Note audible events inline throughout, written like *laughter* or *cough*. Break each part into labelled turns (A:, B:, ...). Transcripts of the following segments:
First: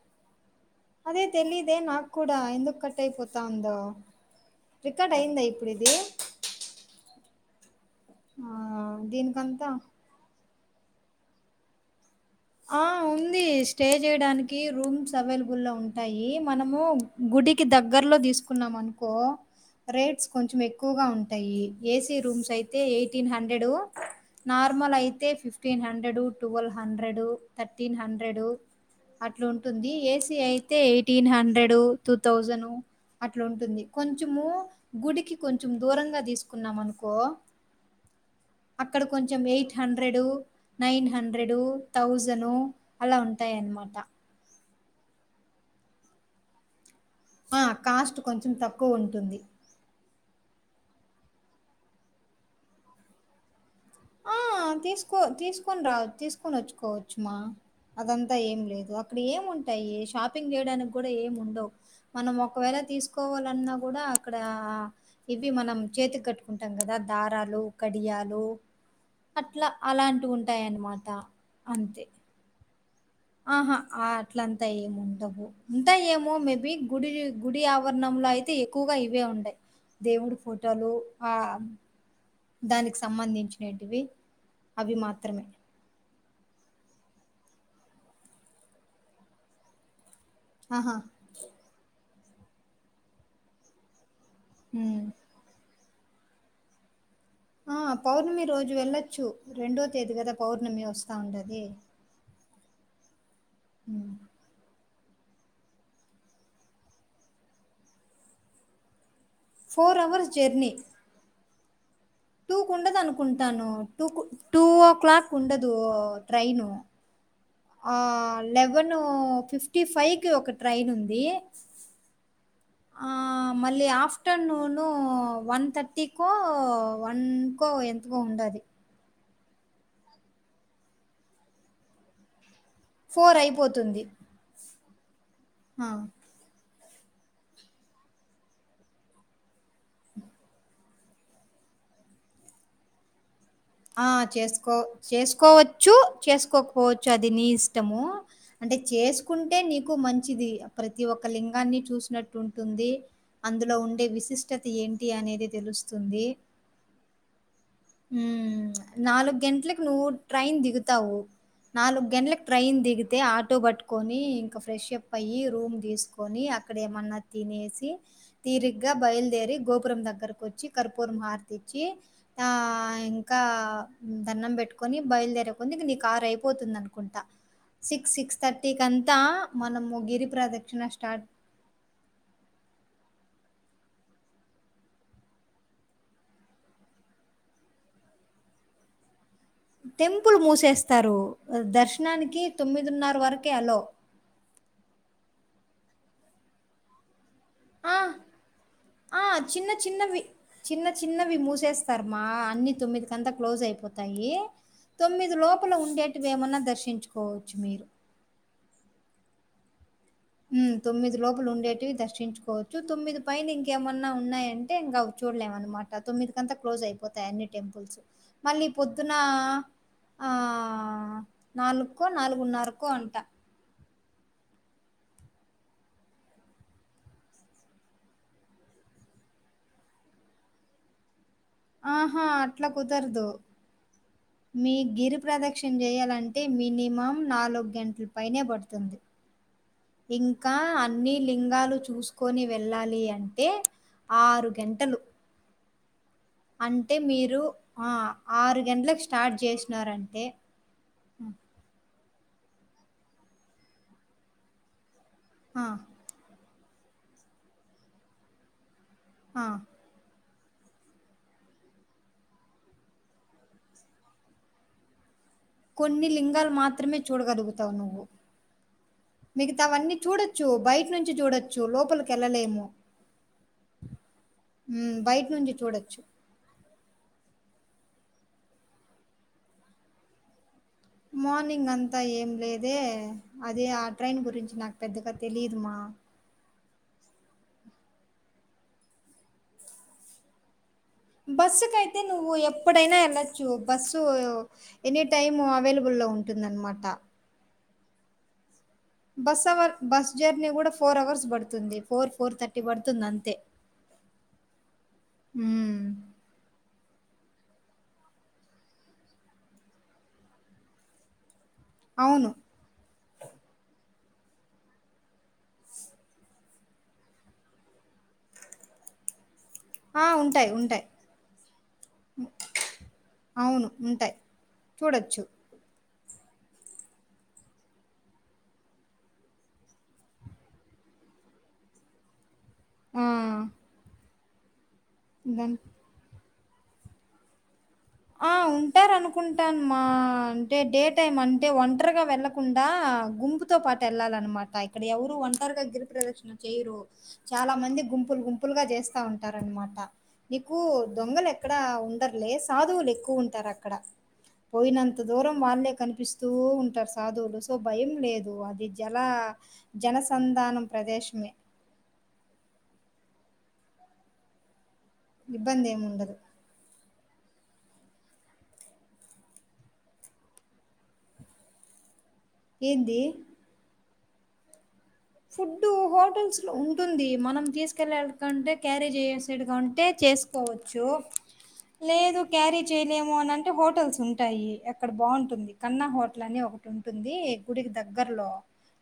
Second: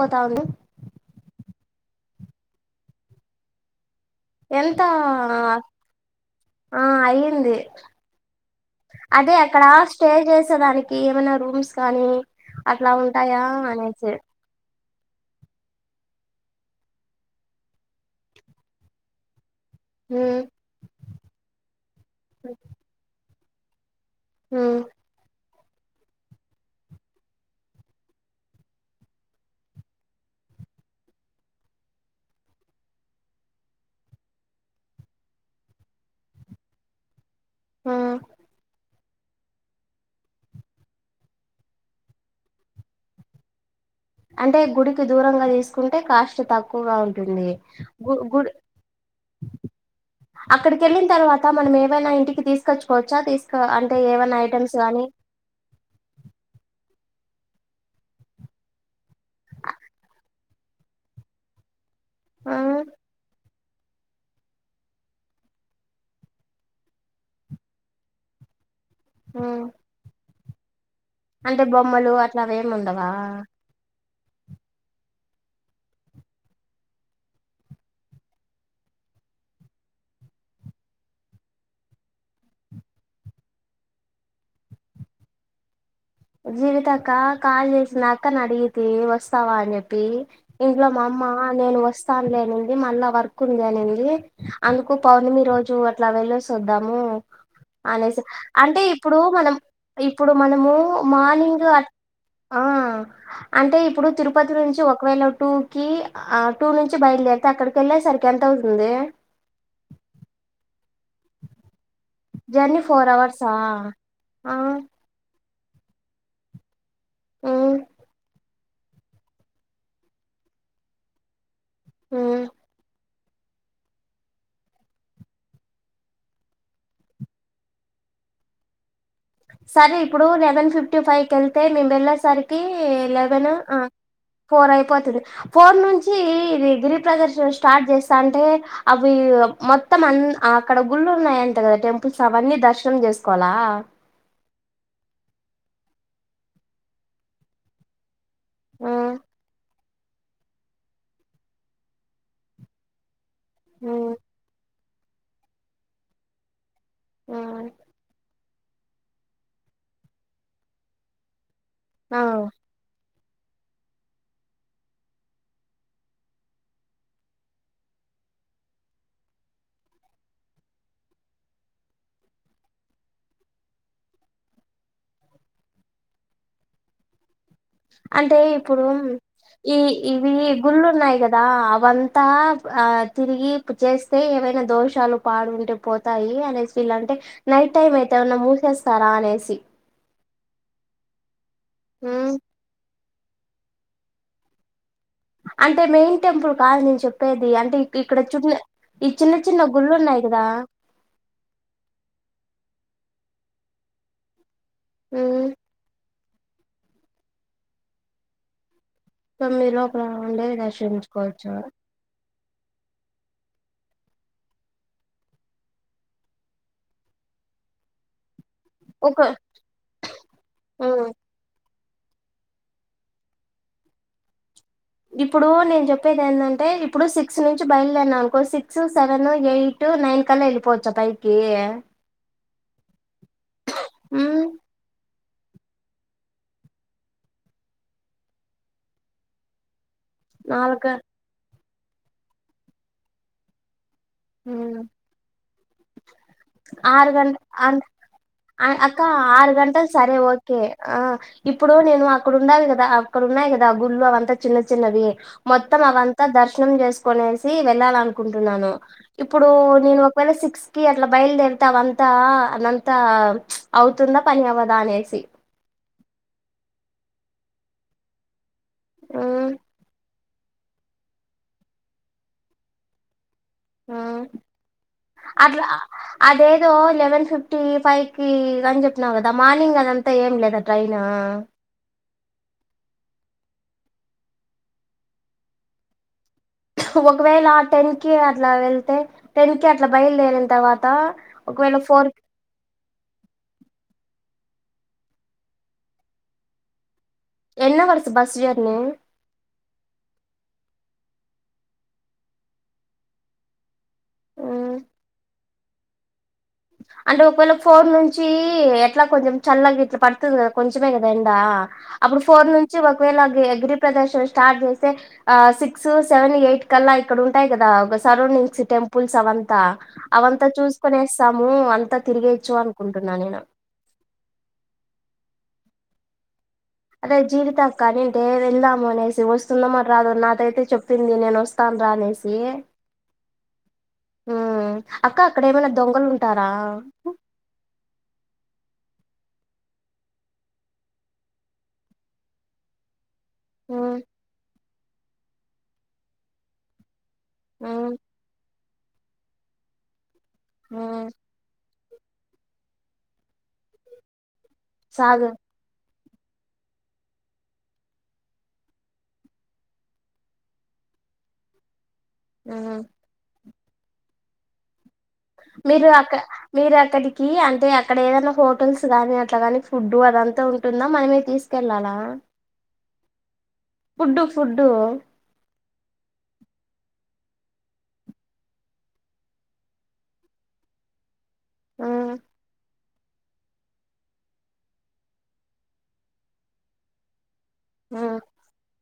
A: పోతాఉండు
B: అదే తెలిదే నాకు కూడా ఎందుకు కట్టయిపోతా ఉందో
A: ఎంత
B: రికార్డ్ అయిందా ఇప్పుడు ఇది
A: ఆ అఐ ఇంది
B: ఆ
A: అదే అక్కడ
B: దీనికంతా
A: స్టే చేసి డానికి ఏమైనా రూమ్స్ కానీ
B: ఆ
A: అట్లా ఉంటాయా
B: ఉంది స్టే
A: అనేసి
B: చేయడానికి రూమ్స్ అవైలబుల్లొ ఉంటాయి మనము గుడికి దగ్గరలో తీసుకున్నాం అనుకో రేట్స్
A: ఉమ్
B: కొంచెం ఎక్కువగా ఉంటాయి ఏసీ రూమ్స్ అయితే ఎయిట్ హండ్రెడ్
A: ఉమ్
B: నార్మల్ అయితే fifty fifteen hundred twelve hundred thirteen hundred అట్లుంటుంది ఏసి అయితే ఎయిటీన్ హండ్రెడ్ టూ థౌజండ్ అట్లుంటుంది కొంచము గుడికి కొంచెం దూరంగా తీసుకున్నాం అనుకో
A: ఆ
B: అక్కడ కొంచెం eight hundred nine hundred thousand అలా ఉంటాయి అన్నమాట
A: అంటే గుడికి దూరంగా తీసుకుంటే కాస్ట్ తక్కువగా ఉంది టుంది
B: ఆ
A: గు
B: కాస్ట్
A: గుడి
B: కొంచెం తక్కువ ఉంటుంది
A: అక్కడికి వెళ్ళిన తర్వాత మనం ఏవైనా ఇంటికి తీసుకొచ్చుకోవచ్చా తీసుకు అంటే ఏవైనా
B: ఆ
A: ఐటమ్స్ గానీ
B: తీసుకో తీసుకొని రావ తీసుకొని వచ్చుకోవచ్చు చమా అదంతా ఏం లేదు అక్కడ ఏముంటాయి షాపింగ్ చేయడానికి కూడా ఏమి ఉండవు మనం
A: ఆ
B: ఒకవేళ తీసుకోవాలన్నా కూడా అక్కడ ఇవి మనం చేతికి కట్టుకుంటాం కదా దారాలు కడియాలు
A: ఉమ్
B: అట్లా అలాంటి ఉం టాయానమాట
A: అంటే బొమ్మలు అట్లావే ఉండవ్
B: ఆహా ఆ అట్లంతా ఏమిండవు ఉంటాయి ఏమో మేబీ గుడి గుడి ఆవరణంలో అయితే ఎక్కువగా ఇవే ఉండయి దేవుడి ఫోటోలు ఆ దానికి సంబంధించినటివి అవి మాత్రమే
A: జీవితక్క కాల్ చేసింది అక్కను అడిగితి వస్తావా అని చెప్పి ఇంట్లో
B: ఆహా!
A: మా అమ్మ నేను వస్ సర్లే అనింది మళ్ళా వర్క్ ఉంది అనింది అందుకు
B: హ్మ్.
A: పౌర్ణమి రోజు అట్లా వెళ్లేసోద్దాము
B: ఆ పౌర్ణమి రోజు వెళ్ళొచ్చు
A: మనం
B: రెండో తేదీ
A: ఇప్పుడు
B: కదా
A: మనము
B: పౌర్ణమి వస్తుంది
A: మార్నింగ్ ఆ అంటే ఇప్పుడు
B: హ్మ్.
A: తిరుపతి నుంచి ఒకవేళ టూ కి ఆ టూ నుంచి బయలుదేరితే అక్కడికి వెళ్ళే సరికి ఎంత అవుతుందే.
B: ఫోర్ అవర్స్ జర్నీ టూ కు
A: జర్నీ
B: ఉండదు
A: ఫోర్ అవర్సా
B: అనుకుంటాను. టూ
A: ఆ
B: టూ ఓ క్లాక్ ఉన్న దు ట్రైను
A: ఉమ్
B: ఆ లెవెన్ ఫిఫ్టీ ఫైవ్ కి ఒక ట్రైన్ ఉంది.
A: మ్మ్
B: మళ్ళీ ఆఫ్టర్నూను వన్ థర్టీకో వన్కో ఎంతకో ఉండాది
A: సరే ఇప్పుడు లెవెన్ ఫిఫ్టీ ఫైవ్ క వెళ్తే మేము వెళ్ళసరికి లేవన్
B: అయిపోతుంది.
A: ఫోర్ అయి *inaudible* ఫోర్
B: ఆ!
A: నుంచి గిరి ప్రదర్శన స్టార్ట్ చేస్తా అంటే అవి మొత్తం అ అక్కడ గుళ్ళు ఉన్నాయి అంతే కదా టెంపుల్స్ అవన్నీ దర్శనం చేస్త కొలా
B: కో చేసుకోవచ్చు చేసుకోకపోవచ్చు అది నీ ఇష్టము. అంటే
A: ఉమ్
B: చేసుకుంటే నిక్ మంచిది ప్రతి ఒక్క లింగాన్ని చూసినట్టు ఉంటుంది. అందులో ఉండే
A: ఉమ్
B: విశిష్టత ఏంటి అనేది తెలుస్తుంది.
A: ఆ
B: నాలుగు గంటలకు నువ్వు ట్రైన్ దిగుతావు. నాలుగు
A: ఆ
B: గంటలకి ట్రైన్ దిగి అయితే ఆటో పట్టుకొని ఇంకా ఫ్రెష్ అప్ అయి రూమ్ తీసుకొని అక్కడ ఏమన్నా తినేసి తీరిగ్గా బయలుదేరి గోపురం దగ్గరకు వచ్చి కర్పూరం హారతి ఇచ్చి ఆ ఇంకా దన్నం పెట్టుకొని బయలుదేరే కొద్ది ఇంక నీ కార్ అయిపోతుంది అనుకుంటా
A: అంటే ఇప్పుడు ఈ
B: మనము గిరి
A: ఇవి
B: ప్రదక్షిణ
A: గుళ్ళు ఉన్నాయి
B: స్టార్ట్
A: కదా అవంతా ఆ తిరిగి చేస్తే ఏవైనా దోషాలు పాడుంటె పోతాయి అనేసి ఇలాంటే నైట్ టైం అయితే ఏమన్నా మూసేస్తారా అనేసి
B: టెంపుల్ మూసేస్తారు.
A: ఉమ్
B: దర్శనానికి తొమ్మిదిన్న వరకే అల్లో
A: అంటే మెయిన్ టెంపుల్ కాదు నేను ప్పేది అంటే ఇక్కడ
B: ఆ!
A: చున్న ఈ
B: ఆ!
A: చిన్న చిన్న గుళ్ళు
B: చిన్నవి.
A: ఉన్నాయి కదా
B: తొమ్మిది కంతా క్లోజ్ అయిపోతాయి. తొమ్మిది
A: ఉమ్
B: లోపల ఏమన్నా దర్శించుకోవచ్చు మీరు
A: స మీరు
B: తొమ్మిది లోపల ఉండేవి దర్శించు కోవచ్చు తొమ్మిది పైన ఇంకేమన్నా ఉన్నాయంటే ఇంకా చూడలేం అనమాట తొమ్మిది కంతా క్లోజ్ అయిపోతాయి అన్ని టెంపుల్స్ మళ్ళీ పొద్దున
A: ఒక ఉమ్
B: నాలుగు కో నాలుగున్నరకో అంట
A: ఇప్పుడు నేను చెప్పేది ఏంటంటే ఇప్పుడు సిక్స్ నుంచి బయలుదేనా అనుకో సిక్స్ సెవెన్ ఎయిట్ నైన్ కల్లా వెళ్ళిపోవచ్చ బై
B: ఆహా అట్లా కుదరదు
A: ఉమ్
B: మీ గిరి ప్రదక్షణ చేయాలంటే మినిమం నాలుగు గంటల పైనే పడుతుంది ఇంకా
A: నాలుగు
B: అన్ని లింగాలు చూసుకొని వెళ్ళాలి అంటే ఆరు
A: ఉమ్
B: గంటలు అంటే
A: ఆరు గంట
B: మీరు ఆ!
A: అక్క
B: గంటలకు స్టార్ట్
A: ఆరు గంటలు సరే
B: చేసినారంటే
A: ఓకే ఆ ఇప్పుడు నేను అక్కడ ఉన్నావి కదా అక్కడ ఉన్నాయి కదా గుళ్ళు అవంతా చిన్న చిన్నవి
B: ఆ!
A: మొత్తం అంతా దర్శ ణం చేసుకునేసి వెళ్ళాల అనుకుంటున్నాను
B: ఆ!
A: ఇప్పుడు నేను ఒక సిక్స్టీ అట్లా బయలుదేరుతావ అంత అంతా అవుతుందా పని అవ్వదా అనేసి
B: కొన్ని లింగాలు మాత్రమే చూడగలుగుతావు నువ్వు
A: ఉమ్,
B: మిగతావన్నీ చూడచ్చ బయట నుంచి చూడొచ్చు లోపలికి వెళ్ళలేము నుంచి
A: అట్లా
B: చూడొచ్చు.
A: అదేదో లెవెన్ ఫిఫటీ టీ ఫైవ్ కి అని చెప్పినన్నావు కదా మార్నింగ్ అదంతా ఏం లేదు
B: మార్నింగ్ అంతా ఏం లేదే అదే ఆ ట్రైన్ గురించి నాకు పెద్దగా తెలిదుమా
A: ఒకవేళ టెన్ కి అట్లా వెళ్తే టెన్ కి అట్లా బయలుదేరిన తర్వాత
B: బస్సు
A: ఒకవేళ
B: కైతే
A: ఫోర్
B: నువ్వు ఎప్పుడైనా ఎలా బస్సు ఎనీ టైమ్ అవైలబుల్ ఉంటుంద అనమాట
A: ఎన్ని వర్స bus journey
B: bus hour bus journey కూడా ఫోర్ అవర్స్ పడుతుంది ఫోర్ ఫోర్ థర్టీ పడుతుంది అంతే
A: ఆ
B: ఉ
A: అంటే ఒకవేళ ఫోన్ నుంచి ఎట్లా కొంచెం చల్లగా ఇట్లా పడుతుంది కదా కొంచమే కదా ఎండా అప్పుడు
B: అవును
A: ఫోర్న్ నుంచి మా ఒకవేళ గిరి ప్రదర్శన స్టార్ట్ చేస్తే ఆ సిక్స్ సెవెన్ ఎయిట్ కల్లా ఇక్కడ ఉంటాయి కదా ఒక సరౌండింగ్స్ టెంపుల్స్ అవ
B: ఆ,
A: అవంతా
B: ఉంటాయి ఉంటాయి
A: చూసుకొనే ము అంతా తిరిగేచ్చు అనుకుంటున్నా నేను
B: చ్చు
A: అదే జీవితా అక్క అనింటే వెళ్దాము అనేసి వస్తుందొ మరి రాదో నాతో అయితే చెప్పింది నేను వస్తాను రా అనేసి
B: ఆ
A: మ్మ్ అక్క అక్కడ
B: దాని
A: ఏమైనా దొంగలు ఉన్ ఉంటారా
B: ఆ ఉంటారు అనుకుంటాను మా అంటే డే టైం అంటే ఒంటరిగా వెళ్ళకుండా గుంపుతో పాటు
A: ఉమ్
B: వెళ్ళాలన్నమాట పై అక్కడ ఎవరూ ఒంటారుగా గిరిప్రదర్శన చేయ్యరు చాలా మంది
A: ఉమ్
B: గుంపులు గుంపు పులుగా చేస్తా ఉంటారనమాట నీకు
A: ఉమ్
B: దొంగలు ఎక్కడ ఉన్ టారు లేస్ సాధువులు ఎక్కువ ఉంటారు అక్కడ పోయినంత
A: సాగు
B: దూరం వాళ్ళే కనిపిస్ తూ ఉంటారు సాధువులు సో భయం లేదు అది జల జనసంధానం ప్రదేశమే
A: మ్మ్ హు మీరు
B: ఇబ్బందేముండదు.
A: అక్కడ మీరు అక్కడి కి అంటే అక్కడ ఏదైనా హోటల్స్ గాని అట్లాగాని ఫుడ్డు అదంతా ఉంటుందా మనమే తీసుకెళ్ళాలా
B: ఏంది
A: ఫుడ్డు ఫుడ్డు
B: ఫుడ్డు హోటల్స్ లో ఉంటుంది, మనం తీసుకెళ్ళ కంటే క్యారీ చేసైడ్ కంటే చేసుకోవచ్చు
A: ఉమ్
B: లేదు కారీ చేయలేము అని అంటే హోటల్స్ ఉంటాయి, అక్కడ బాగుంటుంది కన్నా హోటల్ అని ఒకటి ఉంటుంది. గుడికి
A: ఉమ్
B: దగ్గరలో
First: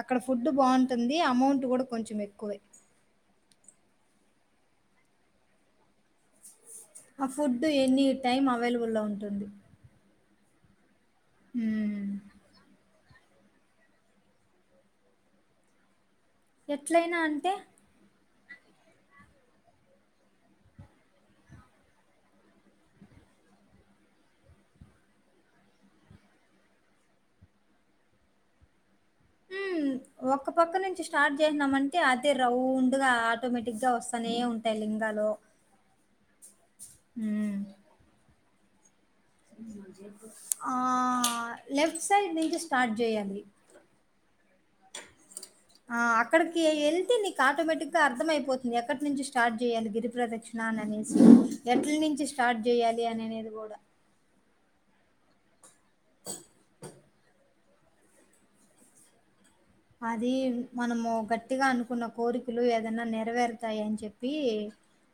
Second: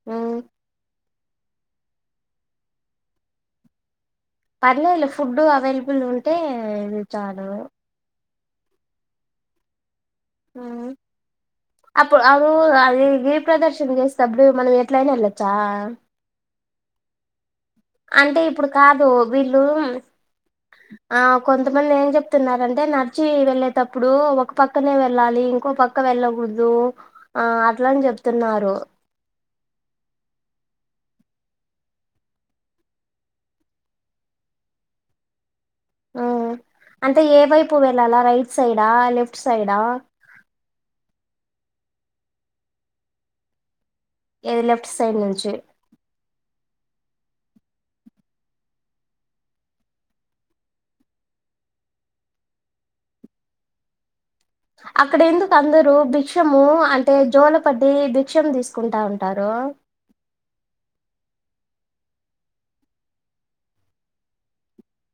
B: అక్కడ
A: ఉమ్
B: ఫుడ్ బం ంది అమౌంట్ కూడా కొంచెం ఎక్కువే
A: పర్లేల ఫుడ్ అవైలబుల్ ఉంటే ఇది
B: ఆ
A: చాలు
B: ఫుడ్ ఎన్ని టైం అవైలబులో ఉంటుంది
A: ఆ
B: హ్మ్.
A: అప్పు అవు అది ఏ ప్రదర్శన చేస్తప్పుడు మనం ఎట్లయినా వెళ్ళొచ్చా
B: ఎట్లైనా అంటే
A: అంటే ఇప్పుడు కాదు వీళ్ళు, ఆ కొంతమంది ఏం చెప్తున్నరు అంటే నడిచి వెళ్ళేటప్పుడు ఒక పక్కనే వెళ్ళాలి, ఇంకో పక్క వెళ్ళకూడదు ఆ అట్లని చెప్తున్నారు
B: ఉ ఒక్క పక్క నుంచి స్టార్ట్ చేసినామ అంటే, అదే రౌండ్ గా ఆటోమేటిక్గా వస్తానే ఉంటాయి లింగాలు
A: అ అంటే ఏ
B: హ్మ్.
A: వైపు వెళ్ళాలా రైట్ సైడ్ ఆ లే
B: ఆ లెఫ్ట్ సైడ్ నుంచి స్టార్ట్ చేయాలి
A: ఏది లెఫట్ సైడ్ నుంచి
B: ఆ అక్కడికి వెళ్తే నీకు ఆటోమేటిక్గా అర్థం అయిపోతుంది ఎక్కడి నుంచి స్టార్ట్ చేయాలి గిరి ప్ర్రదక్షిణ అని అనేసి ఎట్ల నుంచి స్టార్ట్ చేయాలి అనినేది కూడా
A: అక్కడ ఎందుకు కందరు భిక్షము అంటే జో భిక్షము తీసుకుంటా ఉంటారు
B: అది మనము గట్టిగా అనుకున్న కోరికలు ఏదైన్నా నెరవేరుతాయి అని చెప్పి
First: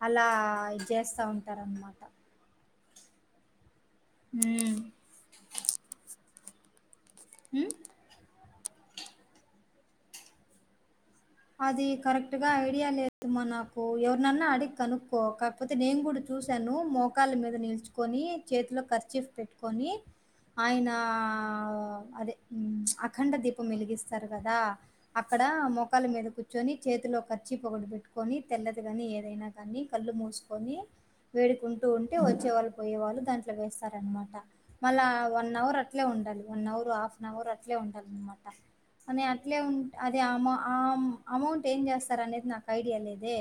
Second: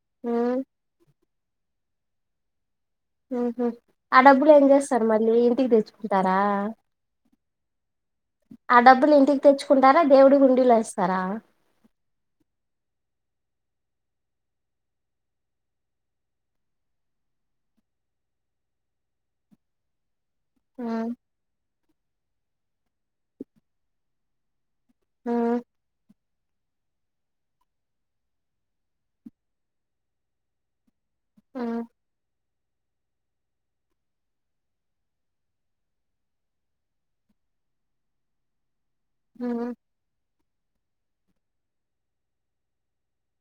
B: అలా
A: ఉమ్
B: చేస్తా ఉంటారు అన్నమాట
A: ఉహు ఆ డబ్బులు ఏం
B: ఉమ్
A: చేస్తారు మళ్ళీ ఇంటికి తెచ్చుకుంటార ఆ
B: మ్
A: ఆ డబ్బులు ఇంటికి తెచ్చుకుంటారా దేవుడి హుండీలో వేస్తా
B: అది కరెక్ట్ గా ఐడియా లేదు మా నాకు ఎవరినన్నా అడిగి కనుక్కో కాకపోతే నేను కూడా చూసాను మోకాల మీద నిల్చుకొని చేతిలో కర్చీఫ్ పెట్టుకొని. ఆయన మ్ అదే అఖండ దీపం వెలిగిస్తారు కదా అక్కడ మొక్క మీద కూర్చొని చేతిలో కర్చిపోకటి పెట్టుకొని తెల్లది కాని ఏదైనా కాని కళ్ళు మూసుకొని వేడుకుంటూ ఉంటే వచ్చే వాళ్ళు పోయే వాళ్ళు దాంట్లో వేస్తారనమాట మళ్ళీ వన్ అవర్ అట్లే ఉండాలి one hour half an hour అట్లే ఉండాల అనమాట అని అట్లే ఉంటే అది ఆమ అమౌ అమౌంట్ ఏం చేస్తారనేది నాకు ఐడియా లేదే.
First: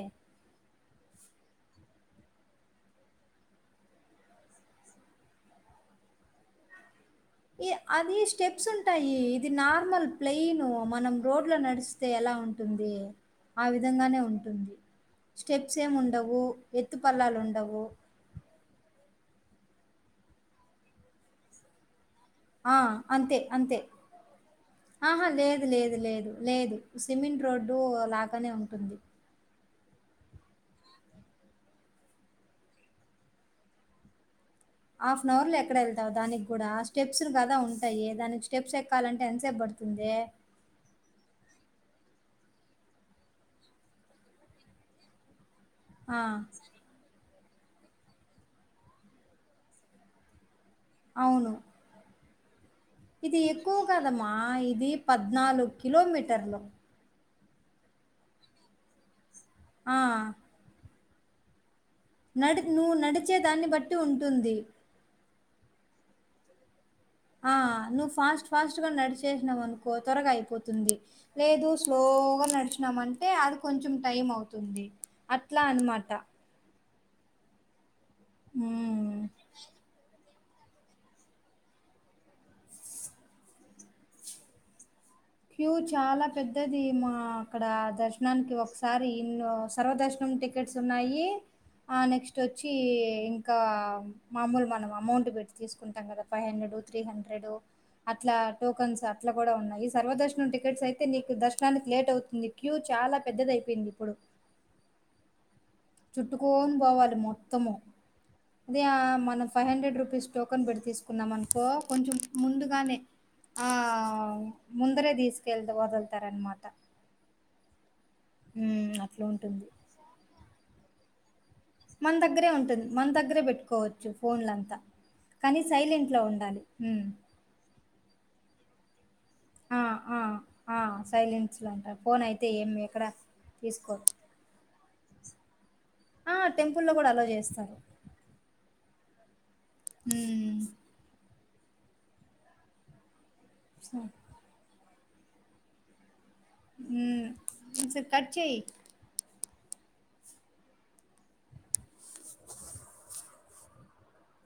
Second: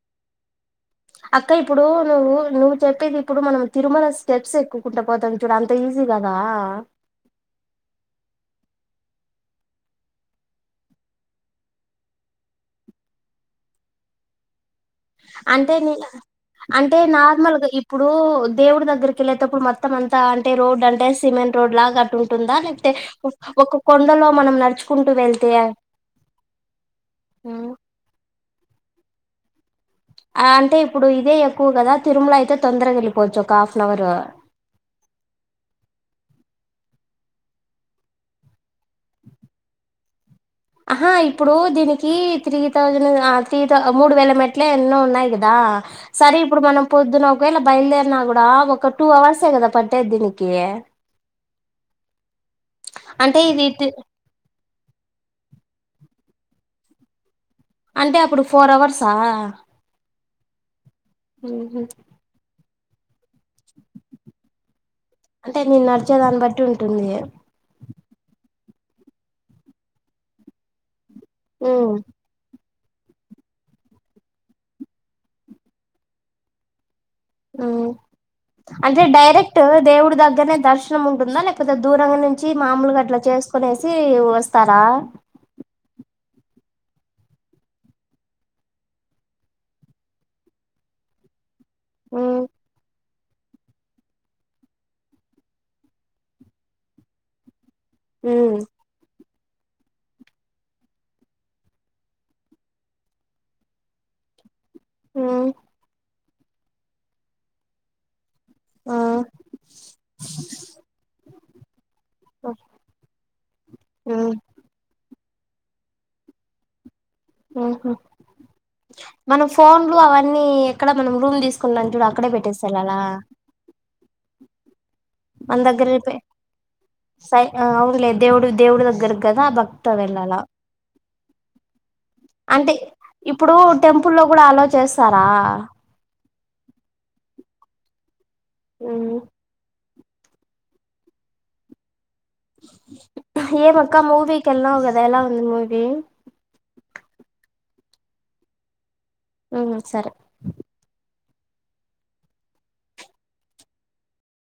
A: అక్క ఇప్పుడు నువ్వు నువ్వు చెప్పేది ఇప్పుడు మనం తిరుమల స్టెప్స్ ఎక్కుకుంటా పోతాం చూడు అంత ఈజీ కాదా
B: ఈ అది స్టెప్స్ ఉంటాయి ఇది నార్మల్ ప్లయిన్ మనం రోడ్ లో నడిస్తే ఎలా ఉంటుంది ఆ విధంగానే ఉంటుంది
A: అంటే
B: స్టెప్స్
A: న
B: ఏమి ఉండవు
A: అంటే
B: ఎత్తుపల్లాలు
A: నార్మల్గా
B: ఉండవు
A: ఇప్పుడు దేవుడి దగ్గరకి కేళ్ళేటప్పుడు మొత్తం అంతా అంటే రోడ్ అంటే సిమెంట్ రోడ్ లాగా అట్టుంట
B: ఆ అంతే అంతే
A: మనం నడుచుకుంటూ
B: ఆహా
A: వెళ్తే
B: లేదు లేదు లేదు లేదు సిమెంట్
A: ఉమ్.
B: రోడ్డు లాగానే ఉంటు టుంది.
A: అంటే ఇప్పుడు ఇదే ఎక్కువ కదా తిరుమల అయితే తొందరగా వెళ్ళిపోవచ్చు ఒక half an hour
B: half an hour లో ఎక్కడ వెళ్తావు దానికి కూడా స్టెప్స్ కదా ఉంటాయి దానికి స్టెప్స్ ఎక్కాలంటే ఎంతసేప్ పడుతుంది
A: ఆహా ఇప్పుడు దీనికి త్రీ థౌజండ్ ఆ త్రీ మూడు వేల మెట్లే ఎన్నో ఉన్నాయి కదా ద
B: ఆ
A: సరే ఇప్పుడు మనం పొద్దున ఒకవేళ బయలుదేరినా కూడా ఒక టూ అవర్సే కదా పట్టేది దీనికి
B: అవును ఇది
A: అంటే
B: ఎక్కువ
A: తి
B: కదమ్మా ఇది పద్నాలుగు. కిలోమీటర్లో
A: అంటే అప్పుడు ఫోర్ అవర్స సా
B: ఆ.
A: ఉహు
B: నడి నువ్ నడిచే దాన్ని బట్టి ఉంటుంది
A: అంటే నేను నడిచే దాన్ని బట్టి ఉం
B: ఆ నూ ఫాస్ట్ ఫాస్ట్ గా నడిచేసినావు అనుకో త్వరగా అయిపోతుంది లేదు
A: ఉమ్,
B: స్లోగా నడుచు నామంటే అది కొంచెం టైం అవుతుంది అట్లా అన్నమాట
A: హ అంటే
B: హ్మ్.
A: డైరక్ట్ దేవుడు ద దగ్గరనే దర్శనం ఉంటుందా లేకపోతె దూరంగ నుంచి మామూలగట్ల చేసుకునేసి వస్తారా
B: క్యూ చాలా పెద్దది మా అక్కడ దర్శనానికి ఒకసారి ఇన్న్ సర్వదర్శనం టికెట్స్ ఉన్నాయి ఆ నెక్స్ట్
A: ఉమ్,
B: ఒచ్చి ఇంకా మామూల్ మనం అమౌంట్ పెట్టి తీస్కుంటాం కదా ఫైవ్ హండ్రెడు త్రీ హండ్రెడు అట్లా
A: ఉమ్,
B: టోకన్స్ అ ట్ల కూడా ఉన్నాయి సర్వదర్శనం టికెట్స్ ఐతే నీకు దర్శనానికి లేటవుతుంది క్యూ చాలా పెద్దదైపోయింది ఇప్పుడు
A: అహ
B: చుట్టుకోని పోవాలి మొత్తము అదే
A: ఆ,
B: మనం ఫైవ్ హండ్రెడ్ రుపీస్ టోకెన్ పెట్టి తీసుకున్నాము అను కో కొంచెం ముందుగానె ఆ
A: ఉమ్,
B: ముందరే తీసు తేల్ వదులుతారన్నమాట
A: అహ మన
B: ఉంటుంది.
A: ఫోన్లు అవన్నీ ఎక్కడ మనం రూమ్ తీస్
B: మన దగ్గరే ఉంటుంది మన దగ్గరే పెట్టుకోవ ఫోన్ లంత
A: మన దగ్గరే పె
B: హ్మ్.
A: సై అవునులే దేవుడు దేవుడు ద కదా
B: ఆ!
A: భక్తి
B: ఆ!
A: వెళ్ళాల
B: ఆ! సైలెన్స్‌లో ఉంటారు. ఫోన్ అయితే ఏం
A: అంటె
B: ఎక్కడ
A: ఇప్పుడు
B: తీసుకోరు.
A: టెంపుల్ లో కూడా అలో చేస్తారు ఆ
B: ఆ టెంపుల్లో కూడా అలో చేస్తారు ఉహు
A: ఏం
B: సో
A: అక్క మూవీకి వెళ్ళినావు కదా ఎలా ఉంది మూవీ
B: సర్ కట్చేయ్
A: మ్మ్ సరే